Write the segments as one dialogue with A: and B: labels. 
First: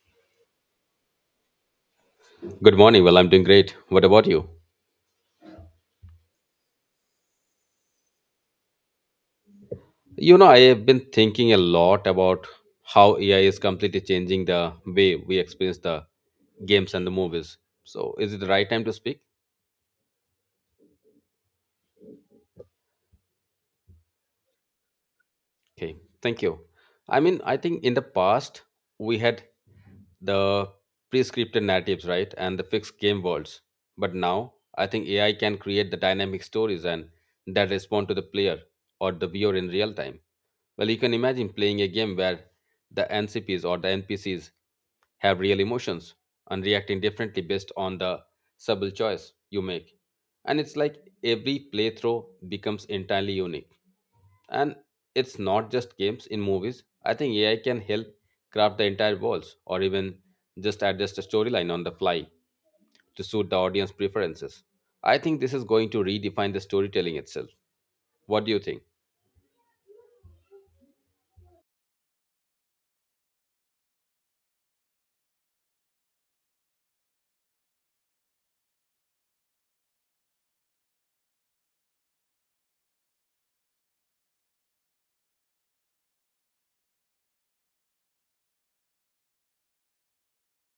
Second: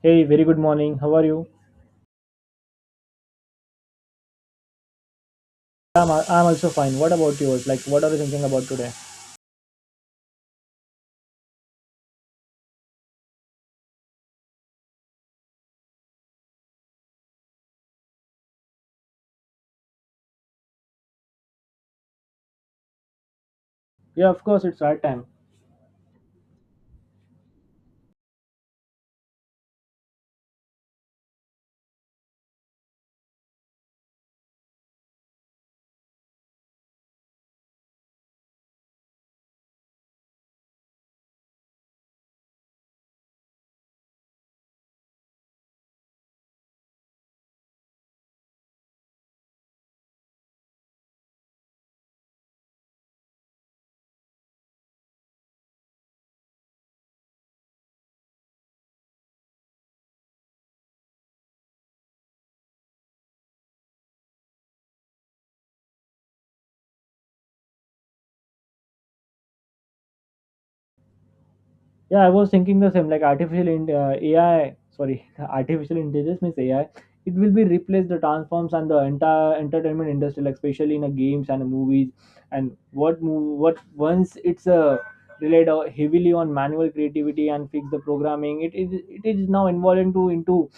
A: Hey, very good morning. How are you?
B: Good morning. Well, I'm doing great. What about you?
A: I'm also fine. What about yours? Like, what are you thinking about today?
B: I have been thinking a lot about how AI is completely changing the way we experience the games and the movies. So, is it the right time to speak?
A: Yeah, of course, it's our time.
B: Okay, thank you. I mean, I think in the past, we had the pre-scripted narratives, right? And the fixed game worlds. But now, I think AI can create the dynamic stories and that respond to the player or the viewer in real time. Well, you can imagine playing a game where the NCPs or the NPCs have real emotions and reacting differently based on the subtle choice you make. And it's like every playthrough becomes entirely unique. And it's not just games in movies. I think AI can help craft the entire worlds or even just adjust a storyline on the fly to suit the audience preferences. I think this is going to redefine the storytelling itself. What do you think?
A: Yeah, I was thinking the same. Like, AI, sorry, artificial intelligence means AI. It will be replace the transforms and the entire entertainment industry, like especially in the games and the movies. And what once it's relied heavily on manual creativity and fix the programming, it is now involved into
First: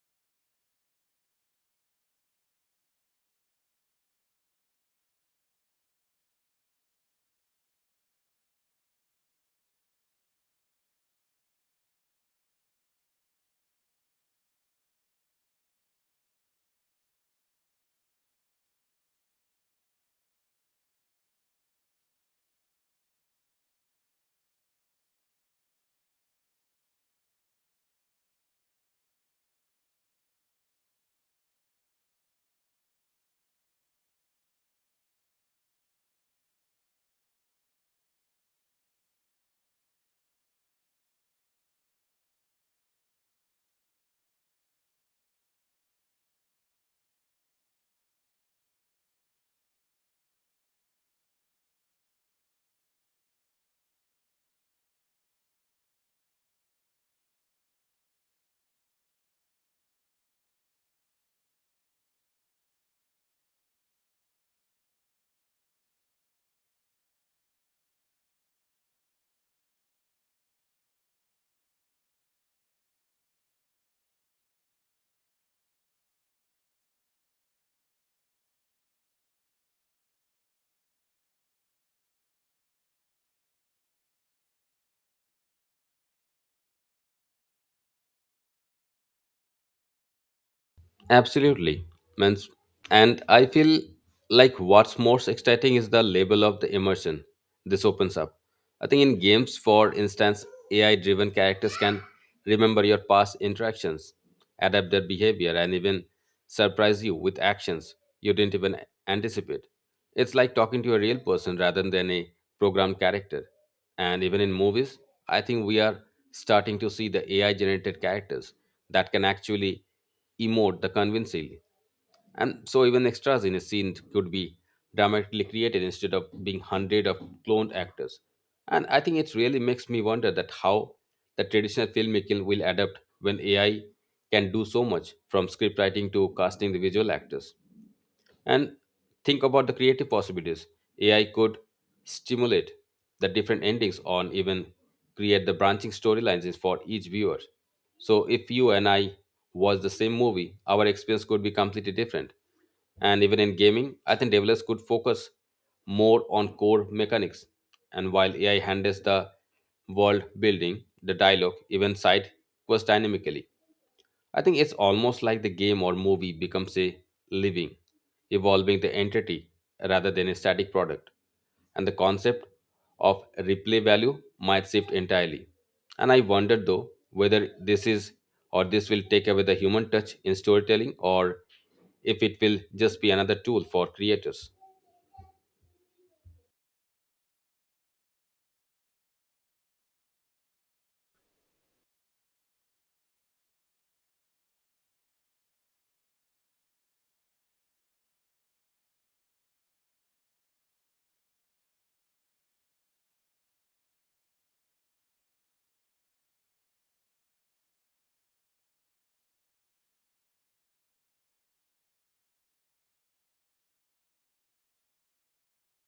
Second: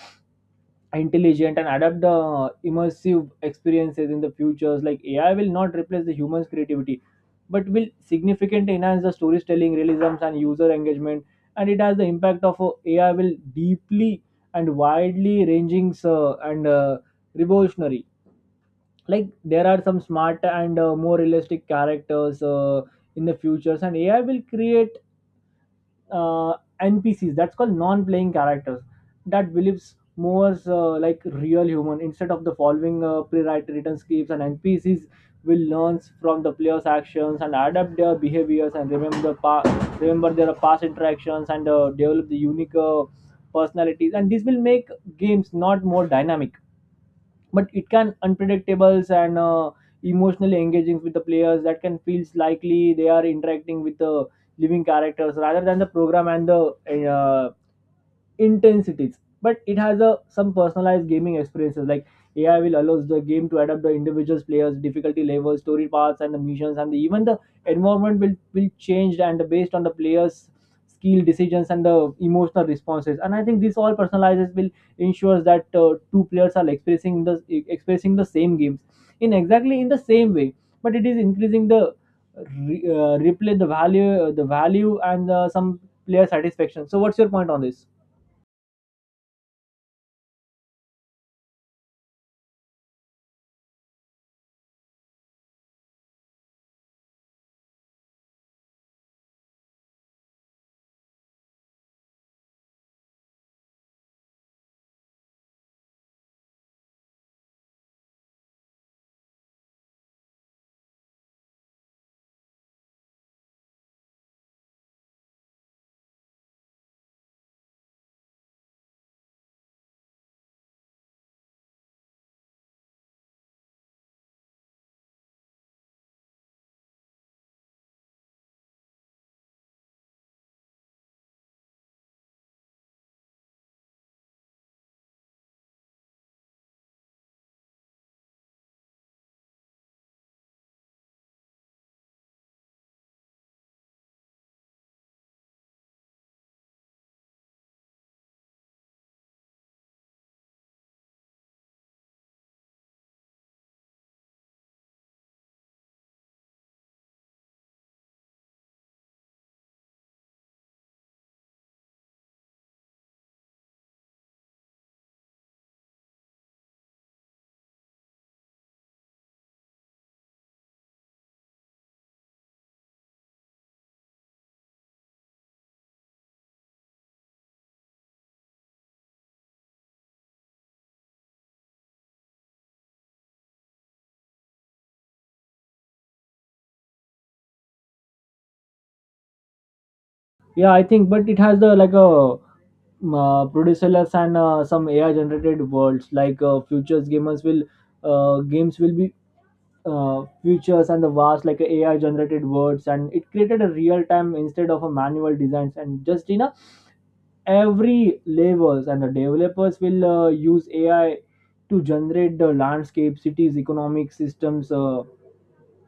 A: intelligent and adapt the immersive experiences in the futures. Like AI will not replace the humans creativity, but will significantly enhance the storytelling realisms and user engagement. And it has the impact of, AI will deeply and widely ranging, and revolutionary. Like there are some smart and, more realistic characters, in the futures, and AI will create uh, NPCs, that's called non-playing characters, that believes more, like real human, instead of the following pre-written scripts. And NPCs will learn from the player's actions and adapt their behaviors and remember remember their past interactions and develop the unique personalities. And this will make games not more dynamic, but it can unpredictables and, emotionally engaging, with the players that can feels likely they are interacting with the living characters rather than the program and the, intensities. But it has a some personalized gaming experiences. Like AI will allows the game to adapt the individual players difficulty levels, story paths, and the missions, and even the environment will change and based on the players skill decisions and the emotional responses. And I think this all personalizes will ensures that, two players are expressing the same games in exactly in the same way. But it is increasing the replay the value and, some player satisfaction. So what's your point on this?
B: Absolutely. Means, and I feel like what's most exciting is the level of the immersion this opens up. I think in games, for instance, AI driven characters can remember your past interactions, adapt their behavior, and even surprise you with actions you didn't even anticipate. It's like talking to a real person rather than a programmed character. And even in movies, I think we are starting to see the AI generated characters that can actually emote the convincingly. And so even extras in a scene could be dramatically created instead of being hundred of cloned actors. And I think it really makes me wonder that how the traditional filmmaking will adapt when AI can do so much from script writing to casting the visual actors. And think about the creative possibilities. AI could stimulate the different endings on even create the branching storylines for each viewer. So if you and I watch the same movie, our experience could be completely different. And even in gaming, I think developers could focus more on core mechanics. And while AI handles the world building, the dialogue, even side quest dynamically. I think it's almost like the game or movie becomes a living, evolving the entity rather than a static product. And the concept of replay value might shift entirely. And I wonder though whether this is or this will take away the human touch in storytelling or if it will just be another tool for creators.
A: Yeah, I think, but it has the like a, producerless and, some AI generated worlds. Like futures gamers will, games will be, futures and the vast like AI generated worlds, and it created a real time instead of a manual designs. And just you know every levels, and the developers will use AI to generate the landscape, cities, economic systems.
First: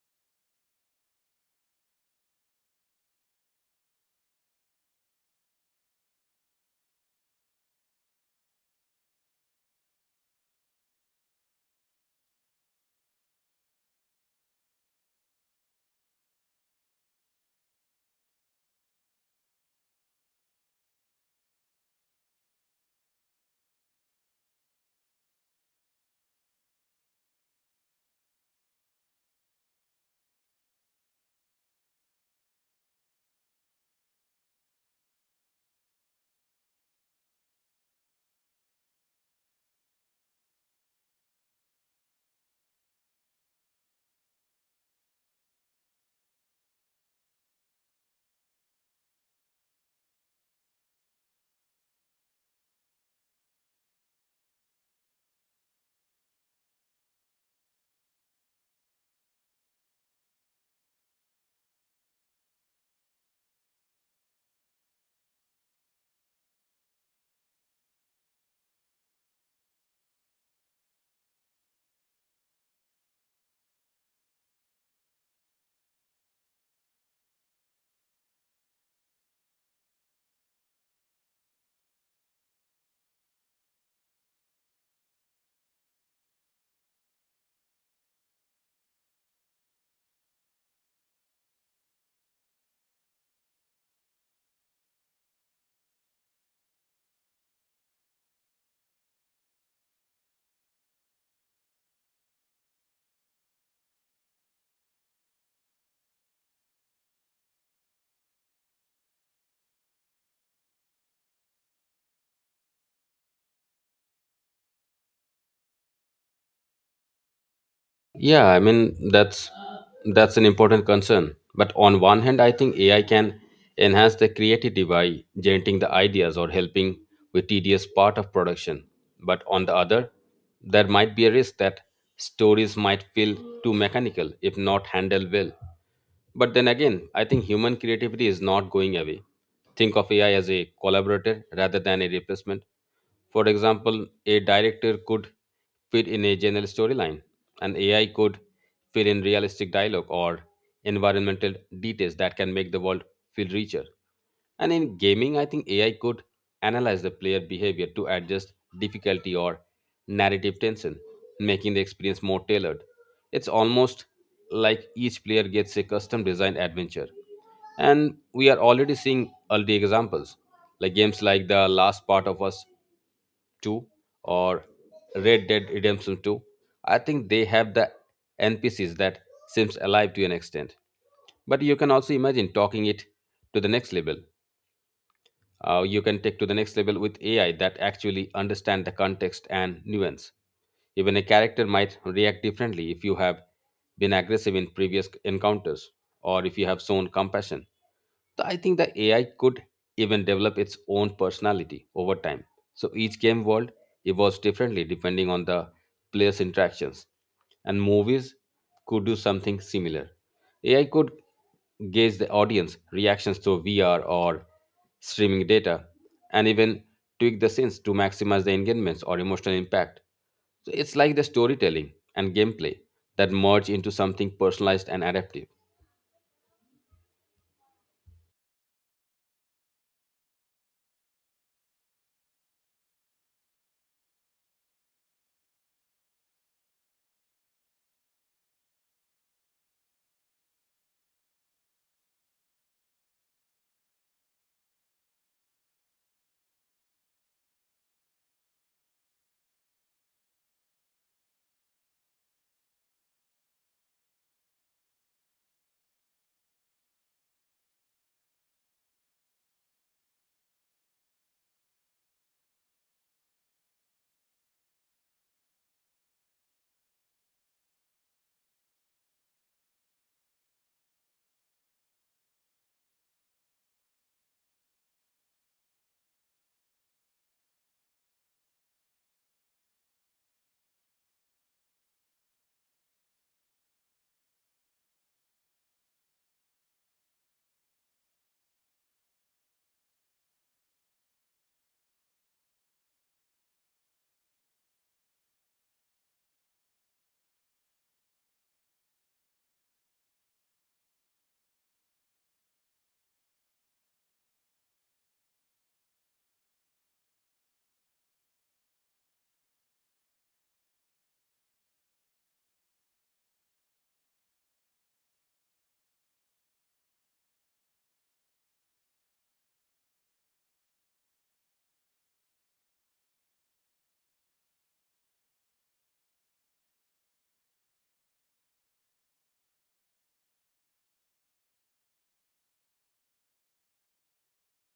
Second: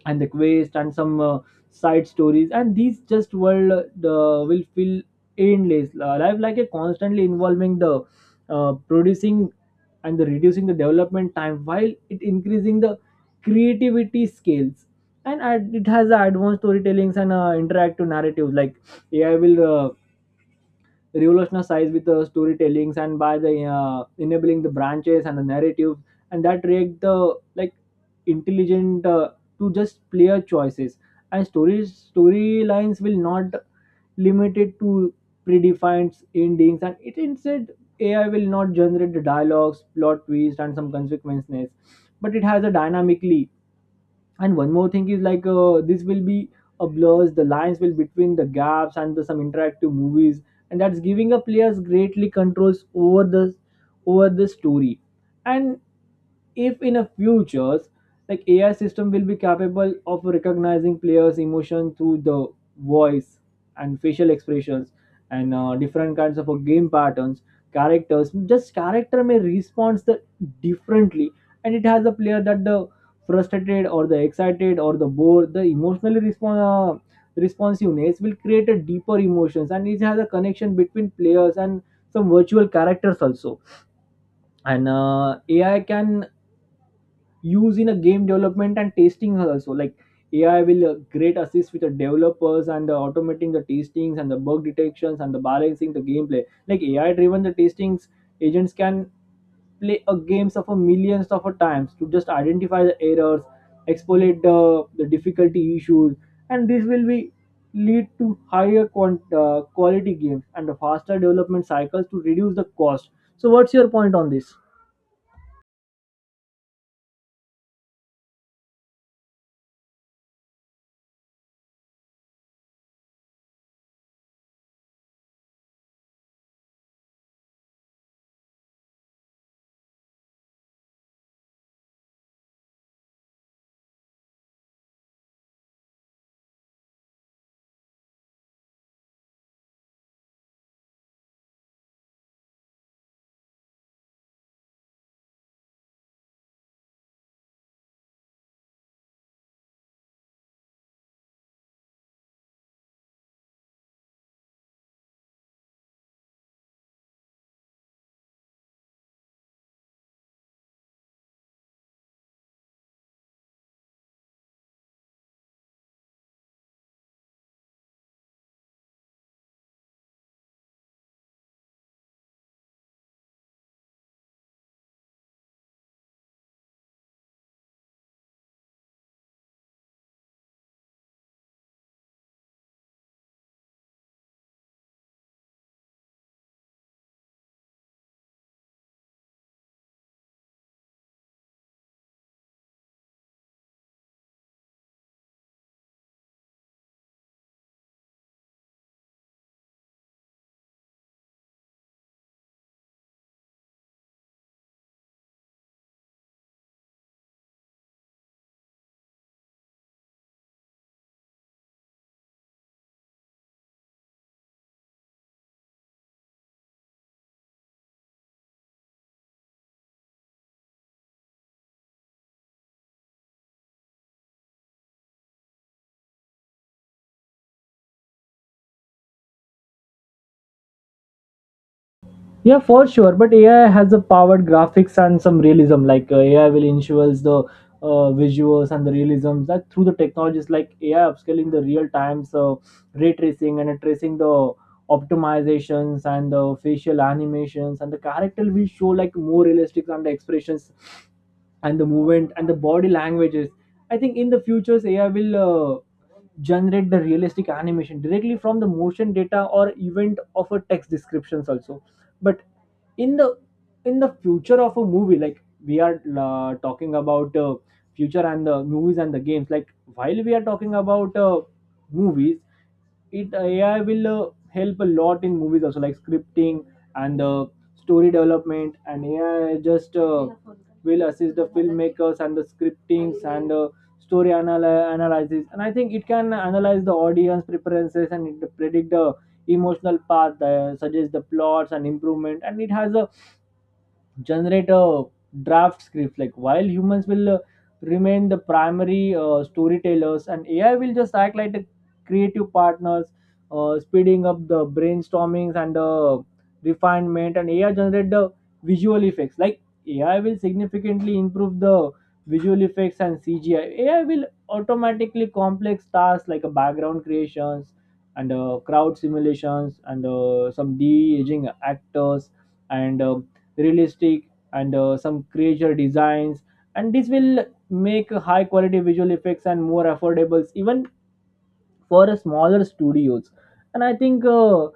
A: And the quest and some, side stories, and these just will feel endless. Life like a constantly involving the, producing and the reducing the development time, while it increasing the creativity skills. And it has the advanced storytellings and, interactive narratives. Like AI will, revolutionized with the storytellings and by the, enabling the branches and the narrative, and that create the like intelligent, to just player choices. And stories storylines will not limited to predefined endings. And it instead AI will not generate the dialogues, plot twists, and some consequences, but it has a dynamically. And one more thing is, like, this will be a blurs the lines will between the gaps and some interactive movies, and that's giving a players greatly controls over the story. And if in a futures, like AI system will be capable of recognizing players emotion through the voice and facial expressions and, different kinds of, game patterns. Characters just character may respond the differently. And it has a player that the frustrated or the excited or the bored, the emotionally response responsiveness will create a deeper emotions. And it has a connection between players and some virtual characters also. And, AI can use in a game development and testing also. Like AI will, great assist with the developers and the automating the testings and the bug detections and the balancing the gameplay. Like AI driven the testings agents can play a games of a millions of a times to just identify the errors, exfoliate the difficulty issues, and this will be lead to higher quality games and the faster development cycles to reduce the cost. So, what's your point on this?
B: Yeah, I mean that's an important concern. But on one hand, I think AI can enhance the creativity by generating the ideas or helping with tedious part of production. But on the other, there might be a risk that stories might feel too mechanical if not handled well. But then again, I think human creativity is not going away. Think of AI as a collaborator rather than a replacement. For example, a director could fit in a general storyline, and AI could fit in realistic dialogue or environmental details that can make the world feel richer. And in gaming, I think AI could analyze the player behavior to adjust difficulty or narrative tension, making the experience more tailored. It's almost like each player gets a custom designed adventure. And we are already seeing early examples, like games like The Last Part of Us 2 or Red Dead Redemption 2, I think they have the NPCs that seems alive to an extent. But you can also imagine talking it to the next level you can take to the next level with AI that actually understand the context and nuance. Even a character might react differently if you have been aggressive in previous encounters or if you have shown compassion. So I think the AI could even develop its own personality over time. So each game world evolves differently depending on the players' interactions. And movies could do something similar. AI could gauge the audience reactions to VR or streaming data and even tweak the scenes to maximize the engagements or emotional impact. So it's like the storytelling and gameplay that merge into something personalized and adaptive.
A: Yeah, for sure. But AI has a powered graphics and some realism. Like AI will ensures the, visuals and the realism that through the technologies, like AI upscaling the real time, so ray tracing and, tracing the optimizations, and the facial animations and the character will show like more realistic and the expressions and the movement and the body languages. I think in the futures AI will, uh, generate the realistic animation directly from the motion data or event of a text descriptions also. But in the future of a movie, like we are, talking about, future and the movies and the games. Like while we are talking about, movies, it AI will, help a lot in movies also, like scripting and, story development. And AI just, will assist the filmmakers and the scriptings and, analysis. And I think it can analyze the audience preferences and it predict the emotional path, suggest the plots and improvement. And it has a generate a draft script, like while humans will, remain the primary, storytellers, and AI will just act like the creative partners, speeding up the brainstormings and the refinement. And AI generate the visual effects. Like AI will significantly improve the visual effects and CGI. AI will automatically complex tasks, like a background creations and, crowd simulations and, some de-aging actors and, realistic and, some creature designs. And this will make high quality visual effects and more affordables, even for smaller studios. And I think,